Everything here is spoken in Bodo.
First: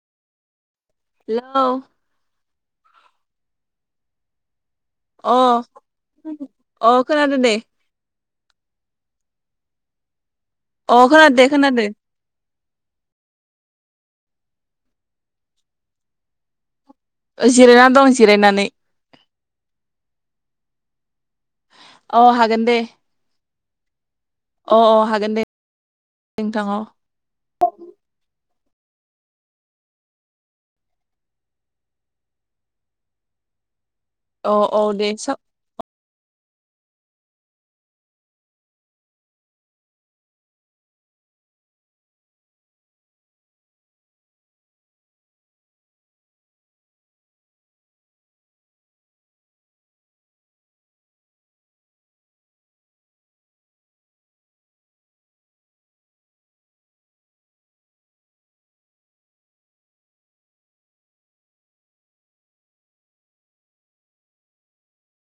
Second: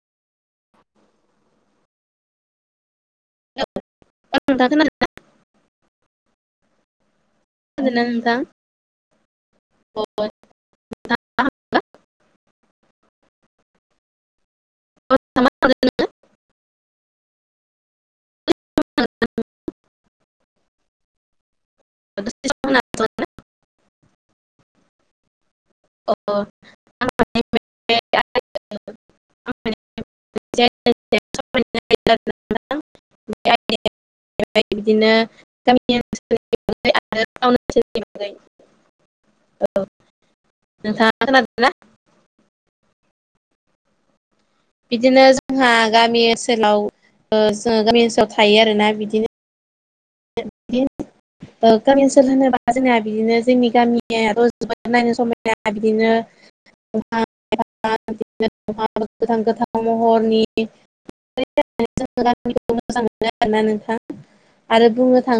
हेलौ औ नोंथां खोनादोंना अ अ खोनादों दे खोनादों ना नोंथां? अ अ खोनादों दे खोनादो [inaudible] जिरायना दं जिरायनानै। [inaudible] अ हागोन दे अ अ हागोन दे। नोंथां अ [unintelligible] [inaudible] औ औ दे [inaudible] साव [unintelligible] [unintelligible] औ नोंथाङा खोनादों ना? बिदिनो जोंहा गामि ओनसोलाव ओ जों गामि ओनसोलाव थायो आरोना बिदिनो। [unintelligible] ओ गामि ओनसोल होनोबा जोंना बिदिनो जोंनि गामिया र जोबोद नायनो समायना बिदिनो [inaudible] गोथां गोथां महरनि। जोंनि गामिखौ मोजां मोनो आरोना नोंथां आरो बुंनो थाङो